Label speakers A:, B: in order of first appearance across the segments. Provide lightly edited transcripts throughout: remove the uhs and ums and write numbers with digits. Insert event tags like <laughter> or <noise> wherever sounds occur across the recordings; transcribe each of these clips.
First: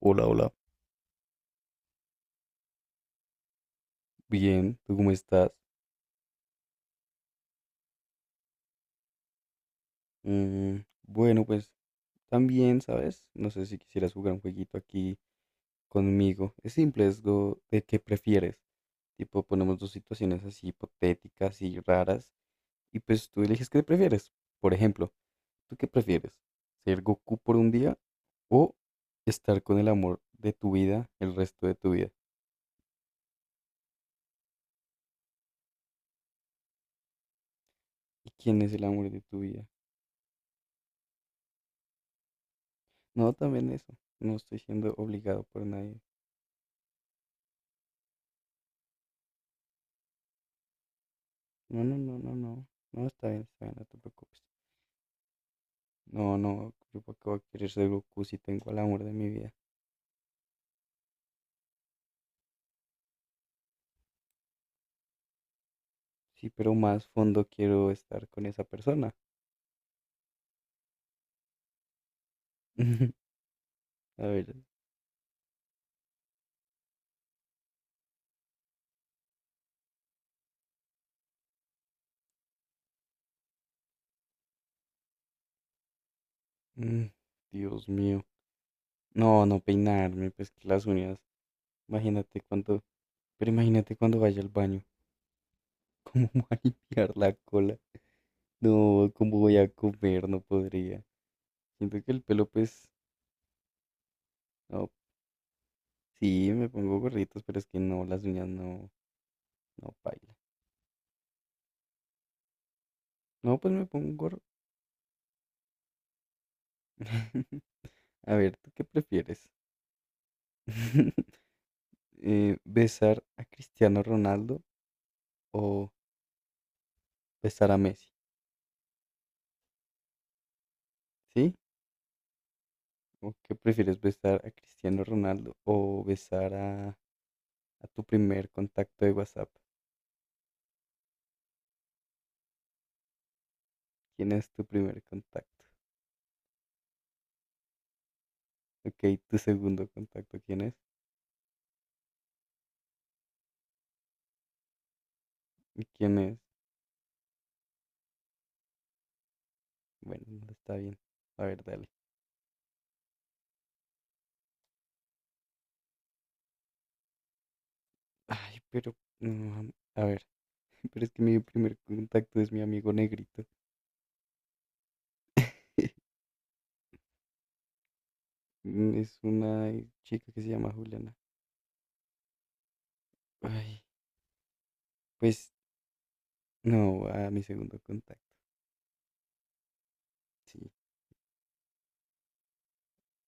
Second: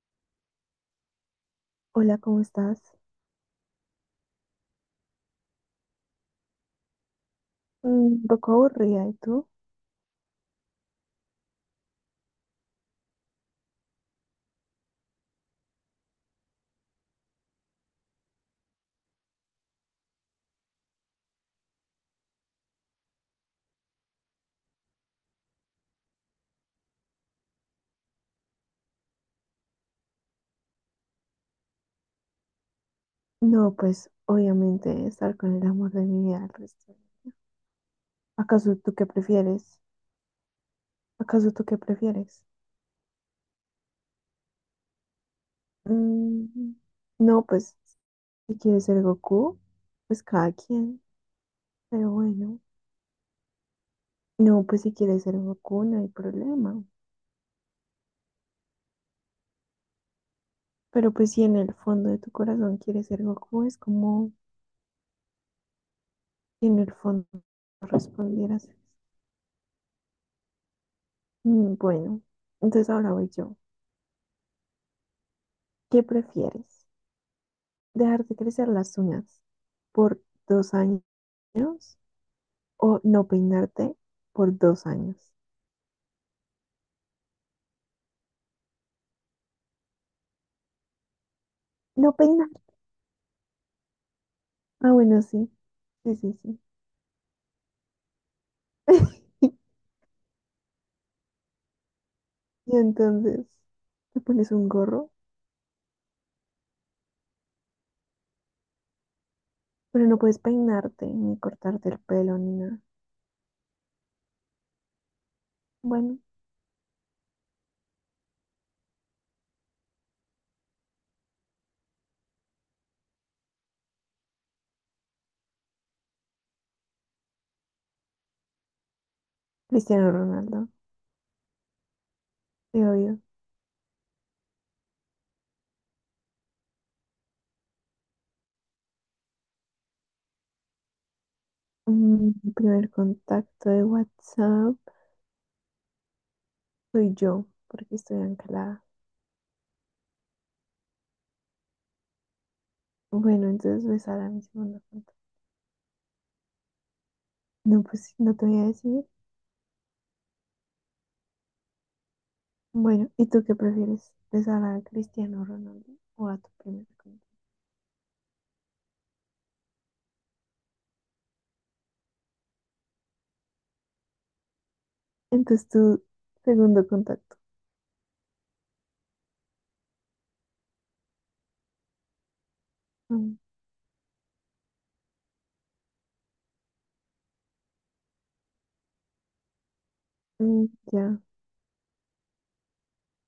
A: Hola, hola.
B: Hola, ¿cómo estás?
A: Bien, ¿tú cómo estás?
B: Mm. Un poco aburrida, ¿y tú?
A: Mm, bueno, pues también, ¿sabes? No sé si quisieras jugar un jueguito aquí conmigo. Es simple, es lo de qué prefieres. Tipo, ponemos dos situaciones así hipotéticas y raras y pues tú eliges qué prefieres. Por ejemplo, ¿tú qué prefieres? ¿Ser Goku por un día o estar con el amor de tu vida el resto de tu vida?
B: No, pues obviamente estar con el amor de mi vida el resto.
A: ¿Y quién es
B: ¿Acaso
A: el
B: tú qué
A: amor de tu vida?
B: prefieres? ¿Acaso tú qué prefieres?
A: No, también eso. No estoy siendo obligado por nadie.
B: Mm, no, pues si quieres ser Goku, pues cada quien,
A: No, no,
B: pero
A: no, no,
B: bueno.
A: no. No, está bien, no te preocupes.
B: No, pues si quieres ser Goku no hay
A: No, no,
B: problema.
A: yo para qué voy a querer ser Goku si tengo al amor de mi vida.
B: Pero pues si en el fondo de tu corazón quieres ser Goku, es como
A: Sí,
B: si
A: pero
B: en el
A: más
B: fondo
A: fondo quiero estar con esa
B: respondieras.
A: persona.
B: Bueno, entonces ahora
A: <laughs>
B: voy yo.
A: A ver.
B: ¿Qué prefieres? Dejarte crecer las uñas por 2 años o no peinarte por 2 años.
A: mm, Dios mío. No, no peinarme, pues que las uñas.
B: No
A: Imagínate
B: peinar.
A: cuando, pero imagínate cuando vaya al baño.
B: Ah, bueno, sí.
A: <laughs>
B: Sí,
A: ¿Cómo
B: sí,
A: voy a
B: sí.
A: limpiar la cola? No, ¿cómo
B: <laughs>
A: voy a comer? No podría. Siento que el pelo,
B: Y
A: pues,
B: entonces te pones un
A: no,
B: gorro,
A: sí, me pongo gorritos, pero es que no, las uñas no, no
B: pero no
A: baila.
B: puedes peinarte ni cortarte el pelo ni nada.
A: No, pues me pongo.
B: Bueno,
A: <laughs> A ver, ¿tú qué prefieres? <laughs> ¿Besar a Cristiano Ronaldo o besar a Messi?
B: Cristiano Ronaldo,
A: ¿Sí?
B: te odio.
A: ¿O qué prefieres, besar a Cristiano Ronaldo o besar a tu primer contacto de WhatsApp?
B: Mi primer contacto de
A: ¿Quién es tu
B: WhatsApp
A: primer contacto?
B: soy yo, porque estoy anclada.
A: Ok, tu segundo contacto, ¿quién es?
B: Bueno, entonces besar a mi segundo contacto.
A: ¿Y quién es?
B: No, pues no te voy a decir.
A: Bueno, no está bien. A ver, dale.
B: Bueno, ¿y tú qué prefieres? ¿Besar a Cristiano Ronaldo o a tu primer contacto?
A: Ay, pero, a ver, <laughs> pero es que mi primer contacto es mi amigo negrito.
B: Entonces, tu
A: <laughs>
B: segundo contacto.
A: Es una chica que se llama Juliana.
B: Mm,
A: Ay, pues no, a mi segundo contacto, sí,
B: mm, ya,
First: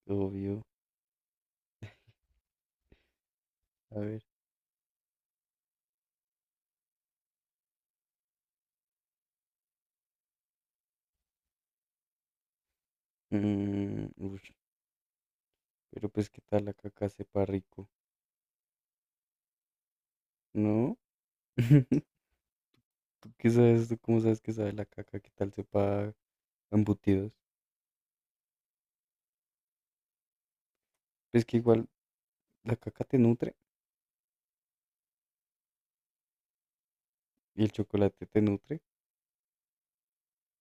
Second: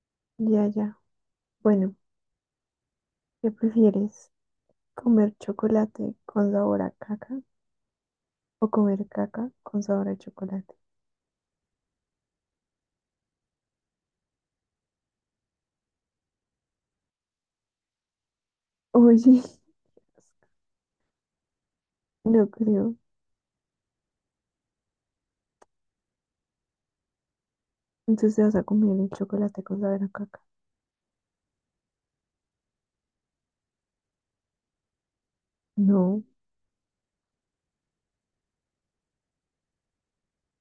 A: obvio.
B: ya, ya. Bueno, ¿qué
A: A ver.
B: prefieres? ¿Comer chocolate con sabor a caca o comer caca con sabor a chocolate?
A: Ush, pero pues qué tal la caca sepa rico,
B: Oye, <laughs>
A: ¿no? <laughs>
B: no creo.
A: ¿Tú qué sabes? ¿Tú cómo sabes que sabe la caca? ¿Qué tal sepa a embutidos?
B: Entonces, ¿te vas a comer el chocolate con sabor a caca?
A: Pues que igual la caca te nutre
B: No,
A: y el chocolate te nutre.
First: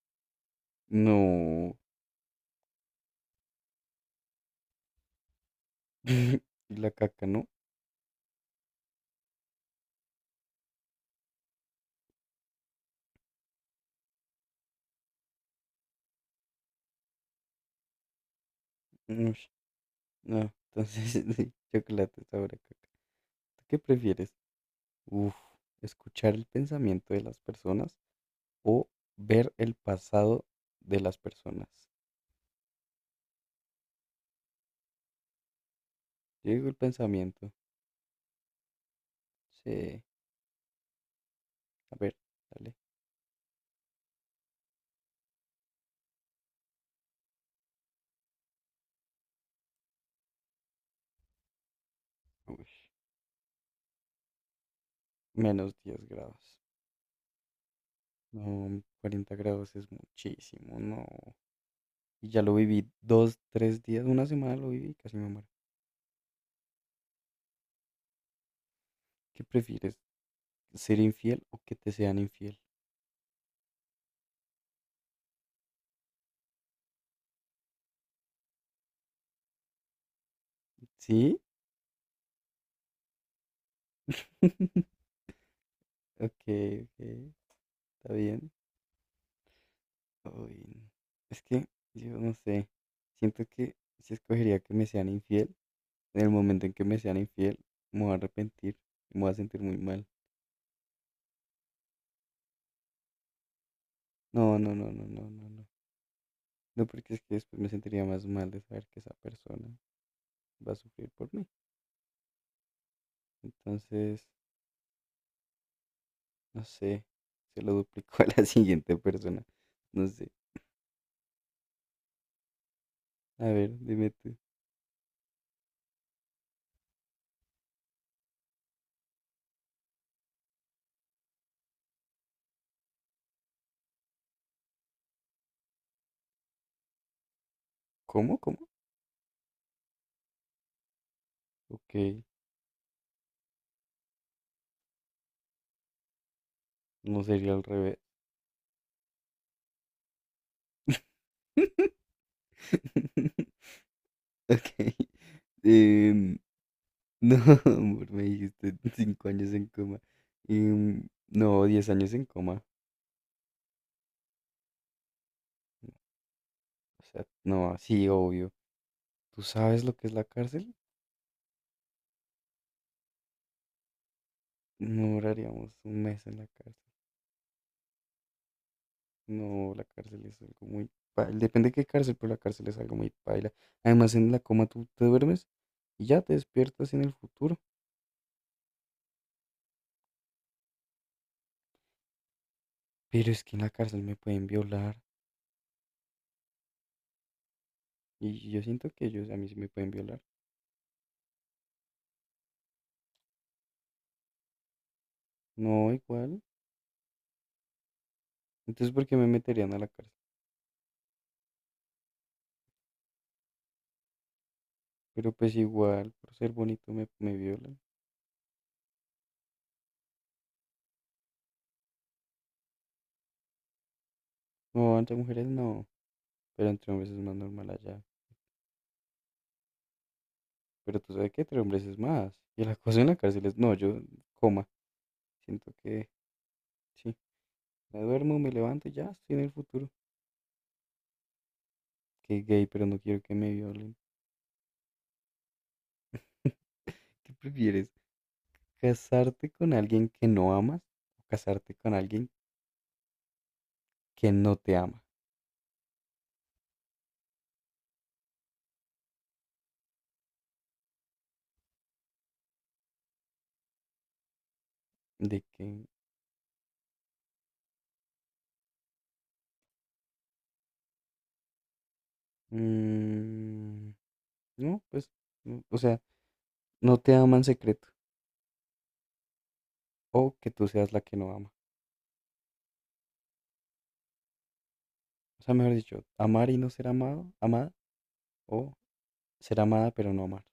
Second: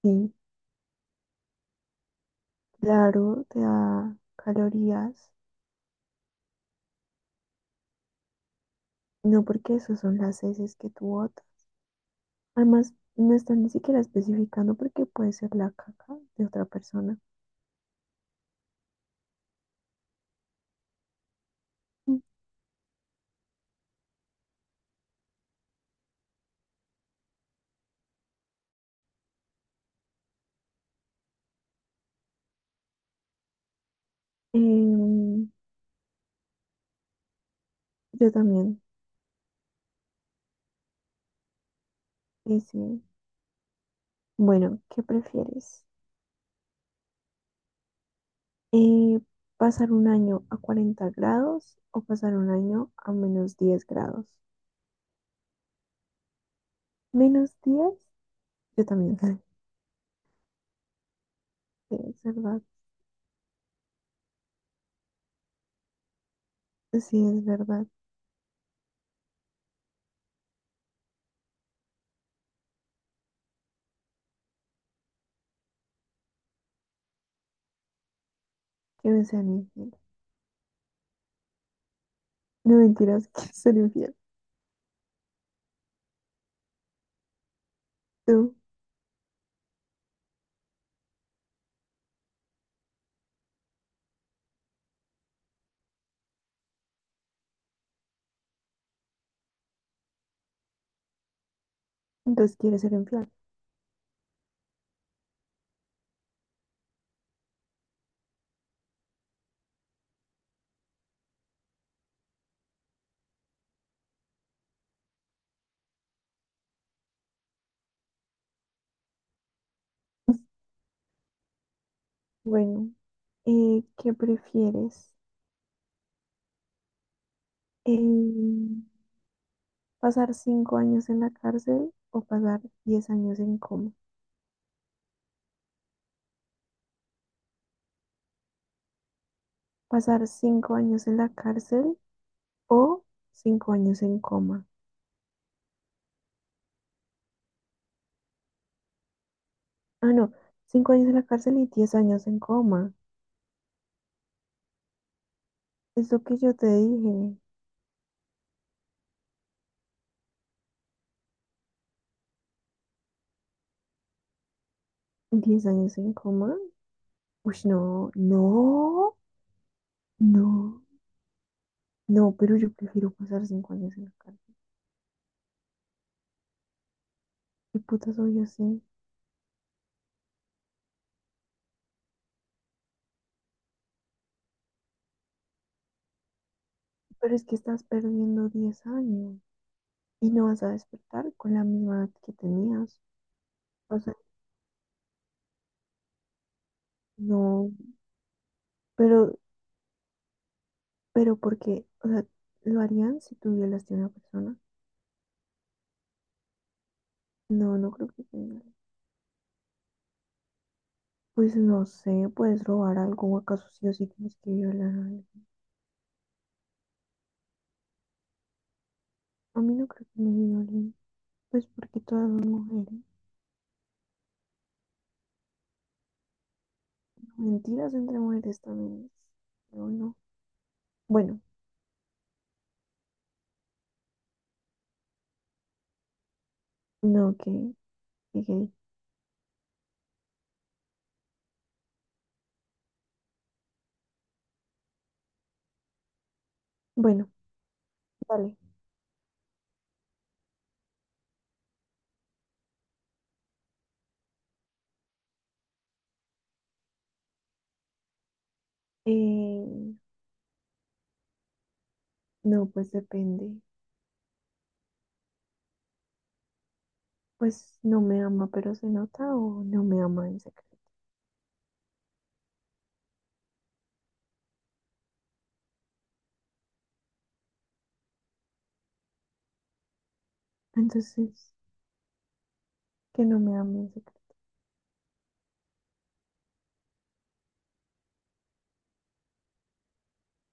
B: sí,
A: No.
B: claro, te da calorías.
A: <laughs> Y la caca, ¿no?
B: No, porque eso son las heces que tu botas. Además, no están ni siquiera especificando porque puede ser la caca de otra persona.
A: Ush, no, entonces <laughs> sí,
B: Mm.
A: chocolate sabe a caca. ¿Tú qué prefieres? Uf, escuchar el pensamiento de las personas o ver el pasado de las personas.
B: Em,
A: Yo digo el pensamiento.
B: yo también.
A: Sí, a ver, dale.
B: Dice, bueno, ¿qué prefieres? Eh, ¿Pasar un año a 40 grados o pasar un
A: Uy,
B: año a -10 grados?
A: -10 grados.
B: ¿Menos diez?
A: No,
B: Yo también.
A: 40
B: <laughs>
A: grados es muchísimo, no.
B: Sí, es
A: Y ya lo
B: verdad.
A: viví dos, 3 días, una semana lo viví, casi me muero.
B: Sí, es verdad.
A: ¿Qué prefieres? ¿Ser infiel o que te sean infiel?
B: Que me sean infiel.
A: ¿Sí?
B: No mentiras, <laughs> quiero ser infiel.
A: Ok, ok, está bien.
B: Tú,
A: Uy, es que yo no sé. Siento que si escogería que me sean infiel. En el momento en que me sean infiel, me voy a arrepentir, me voy a sentir muy mal.
B: entonces quieres ser infiel.
A: No, no, no, no, no, no, no. No, porque es que después me sentiría más mal de saber que esa persona va a sufrir por mí. Entonces, no sé, se lo duplico a la <laughs> siguiente persona. No sé.
B: <laughs> Bueno,
A: A ver, dime
B: ¿qué
A: tú.
B: prefieres? Eh, Pasar 5 años en la cárcel o pasar 10 años en coma.
A: ¿Cómo? ¿Cómo?
B: Pasar cinco años en la cárcel
A: Ok,
B: o 5 años en coma.
A: no sería al revés.
B: Ah, no, 5 años en la cárcel y 10 años en coma.
A: <laughs> Ok.
B: Es lo que
A: Em,
B: yo te
A: no,
B: dije.
A: <laughs> amor, me dijiste 5 años en coma. No, 10 años en coma.
B: 10 años en coma.
A: O sea,
B: Uy,
A: no, sí,
B: no,
A: obvio.
B: no,
A: ¿Tú sabes lo que es la cárcel?
B: no, no, pero yo prefiero pasar 5 años en la cárcel.
A: No duraríamos un mes en la cárcel.
B: ¿Qué puta soy yo así?
A: No, la cárcel es algo muy paila. Depende de qué cárcel, pero la cárcel es algo muy paila. Además, en la coma tú te duermes y ya te despiertas en el
B: Pero es que
A: futuro.
B: estás perdiendo 10 años y no vas a despertar con la misma edad que tenías.
A: Pero es que en la
B: O
A: cárcel
B: sea,
A: me pueden violar.
B: no,
A: Y yo siento que ellos a
B: pero
A: mí sí me pueden violar.
B: Pero porque, o sea, ¿lo harían si tú violaste a una persona?
A: No, igual.
B: No, no creo que te violen.
A: Entonces, ¿por qué me meterían a la cárcel?
B: Pues no sé, puedes robar algo o acaso sí o sí tienes que violar a alguien.
A: Pero pues igual, por ser bonito me violan.
B: A mí no creo que me violen, pues porque todas son mujeres.
A: No, entre mujeres no. Pero entre hombres es más normal
B: Mentiras
A: allá.
B: entre mujeres también es, no, no.
A: Pero tú sabes
B: Bueno,
A: que entre hombres es más. Y el acoso en la cárcel es, no, yo, coma. Siento que, sí,
B: no, que,
A: me duermo,
B: que
A: me
B: gay.
A: levanto y ya estoy en el futuro. Que gay, pero no quiero que me violen.
B: Bueno,
A: ¿Qué prefieres?
B: vale.
A: ¿Casarte con alguien que no amas o casarte con alguien que no te ama?
B: Eh, no, pues depende.
A: De que,
B: Pues no me ama, pero se nota o no me ama en secreto.
A: mm, no, pues, no, o sea, no te ama en secreto. O que tú seas la que no ama.
B: Entonces, que no me ame en secreto.
A: O sea, mejor dicho, amar y no ser amado, amada, o ser amada pero no amar.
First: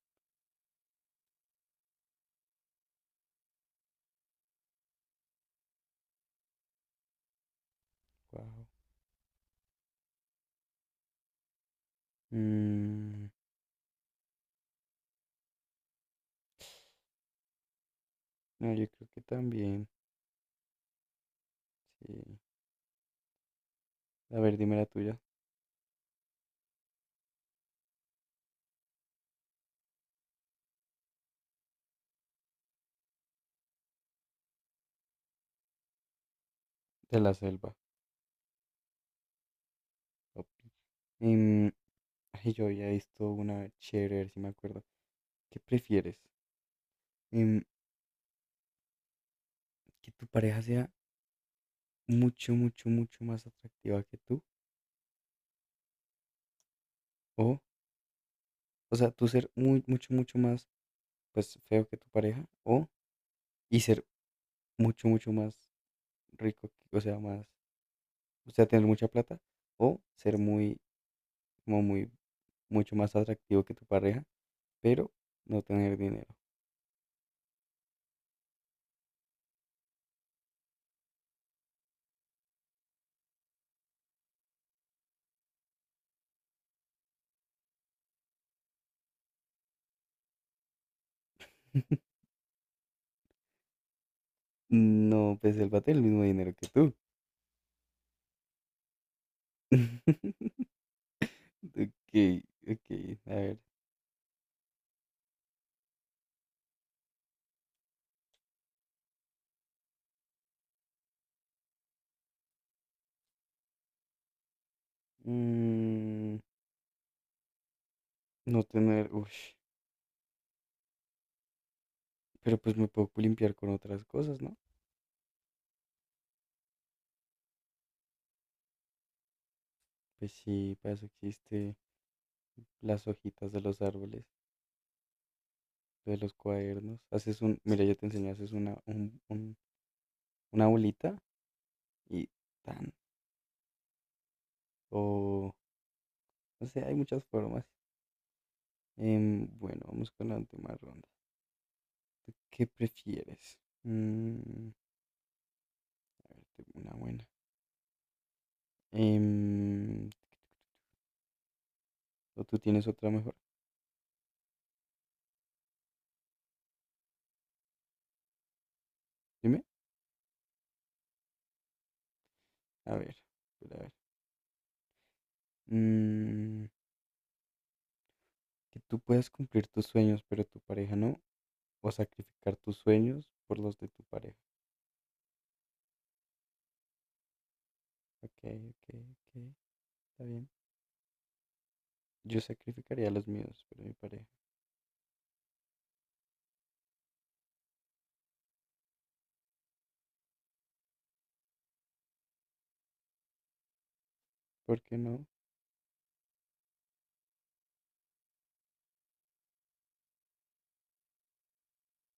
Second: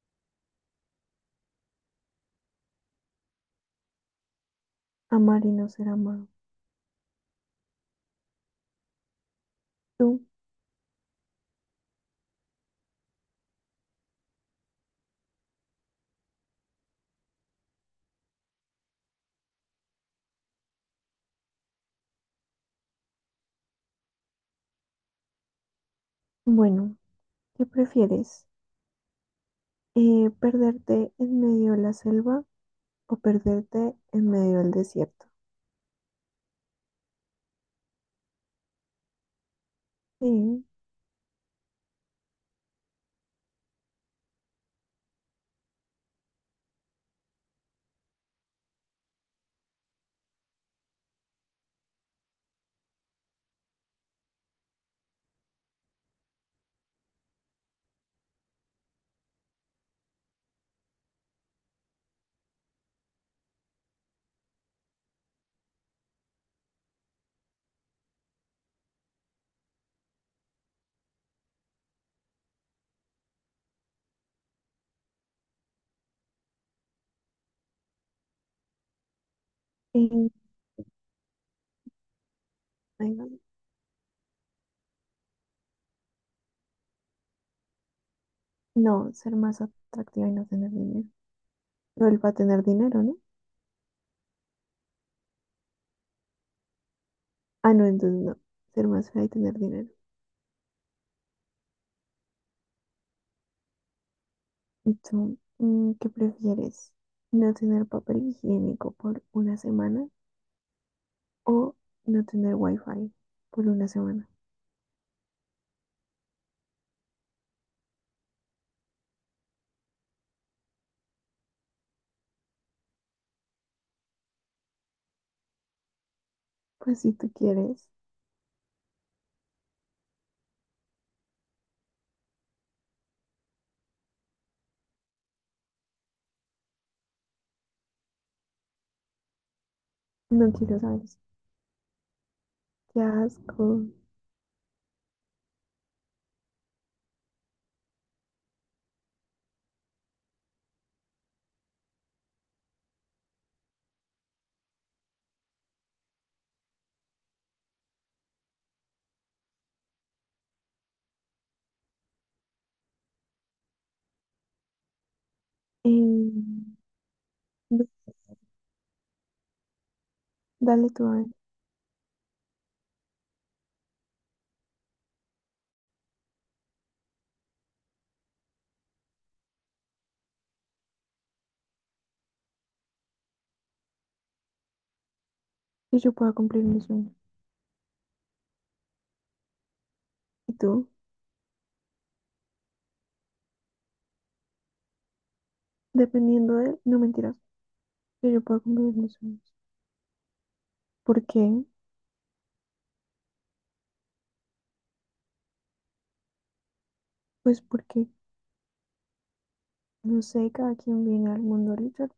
B: Amar y no ser amado.
A: Wow.
B: ¿Tú?
A: Mm. No, yo creo que también. Sí. A ver, dime la tuya.
B: Bueno, ¿qué prefieres? ¿Perderte en medio de la selva o perderte en medio del desierto?
A: De la selva.
B: Sí,
A: Papi. Em, Ay, yo había visto una chévere, a ver si me acuerdo. ¿Qué prefieres? Em, ¿Que tu pareja sea mucho, mucho, mucho más atractiva que tú? O, o sea, tú ser muy, mucho, mucho más, pues, feo que tu pareja. O, y ser mucho, mucho más rico, o sea, más, o sea, tener mucha plata. O ser muy, como muy, mucho más atractivo que tu pareja, pero no tener dinero.
B: y- ay, no, no, ser más atractiva y no tener dinero. No, él va a tener dinero, ¿no?
A: No, pues él bate el mismo dinero que tú.
B: Ah, no, entonces no. Ser más fea y tener dinero.
A: <laughs> Ok, ok, a ver.
B: ¿Y tú, qué prefieres? ¿No tener papel higiénico por una semana o no tener wifi por una semana?
A: Mm, no tener, uff, pero pues me puedo limpiar con otras cosas, ¿no?
B: Pues si tú quieres,
A: Pues sí, para eso existe las hojitas de los árboles, de los cuadernos. Haces un, mira, yo te enseñé, haces una,
B: no
A: una
B: quiero saber.
A: bolita y tan.
B: Qué asco.
A: O, no sé, hay muchas formas. Bueno, vamos con la última ronda. ¿Tú ¿Qué prefieres? A ver, tengo una buena. Em, ¿O tú tienes otra mejor?
B: Em, no.
A: Dime.
B: Dale tú a ver,
A: A ver, a ver. Mm, que tú puedas cumplir tus sueños, pero tu pareja no. O sacrificar tus sueños por los de tu pareja.
B: que yo pueda cumplir mis sueños.
A: Ok, ok, ok. Está bien.
B: Y tú,
A: Yo sacrificaría los míos por mi pareja.
B: dependiendo de, no mentiras, que yo pueda cumplir mis sueños. ¿Por qué?
A: ¿Por qué no?
B: Pues porque, no sé, cada quien viene al mundo a luchar,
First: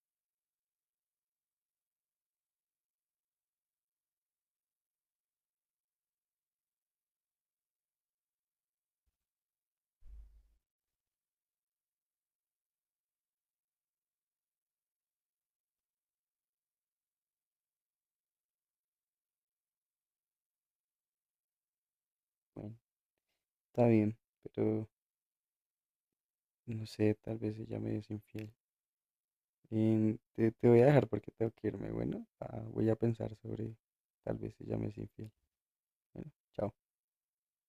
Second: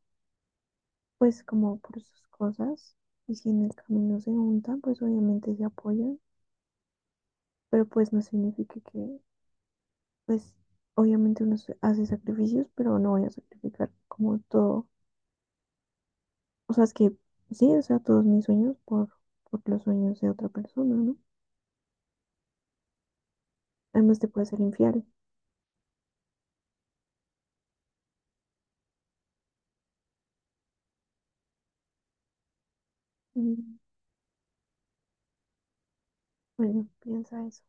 B: pues como por sus cosas. Y si en el camino se juntan, pues obviamente se apoyan. Pero pues no significa que, pues obviamente hace sacrificios, pero no voy a sacrificar como todo. O sea, es que sí, o sea, todos mis sueños por, los sueños de otra persona, ¿no?
A: Bueno, está bien.
B: Además te puede ser
A: Pero
B: infiel.
A: no sé, tal vez ella me es infiel. Te voy a dejar porque tengo que irme. Bueno, ah, voy a pensar sobre
B: Mm.
A: tal vez ella me es infiel. Bueno, chao.
B: Bueno, piensa eso.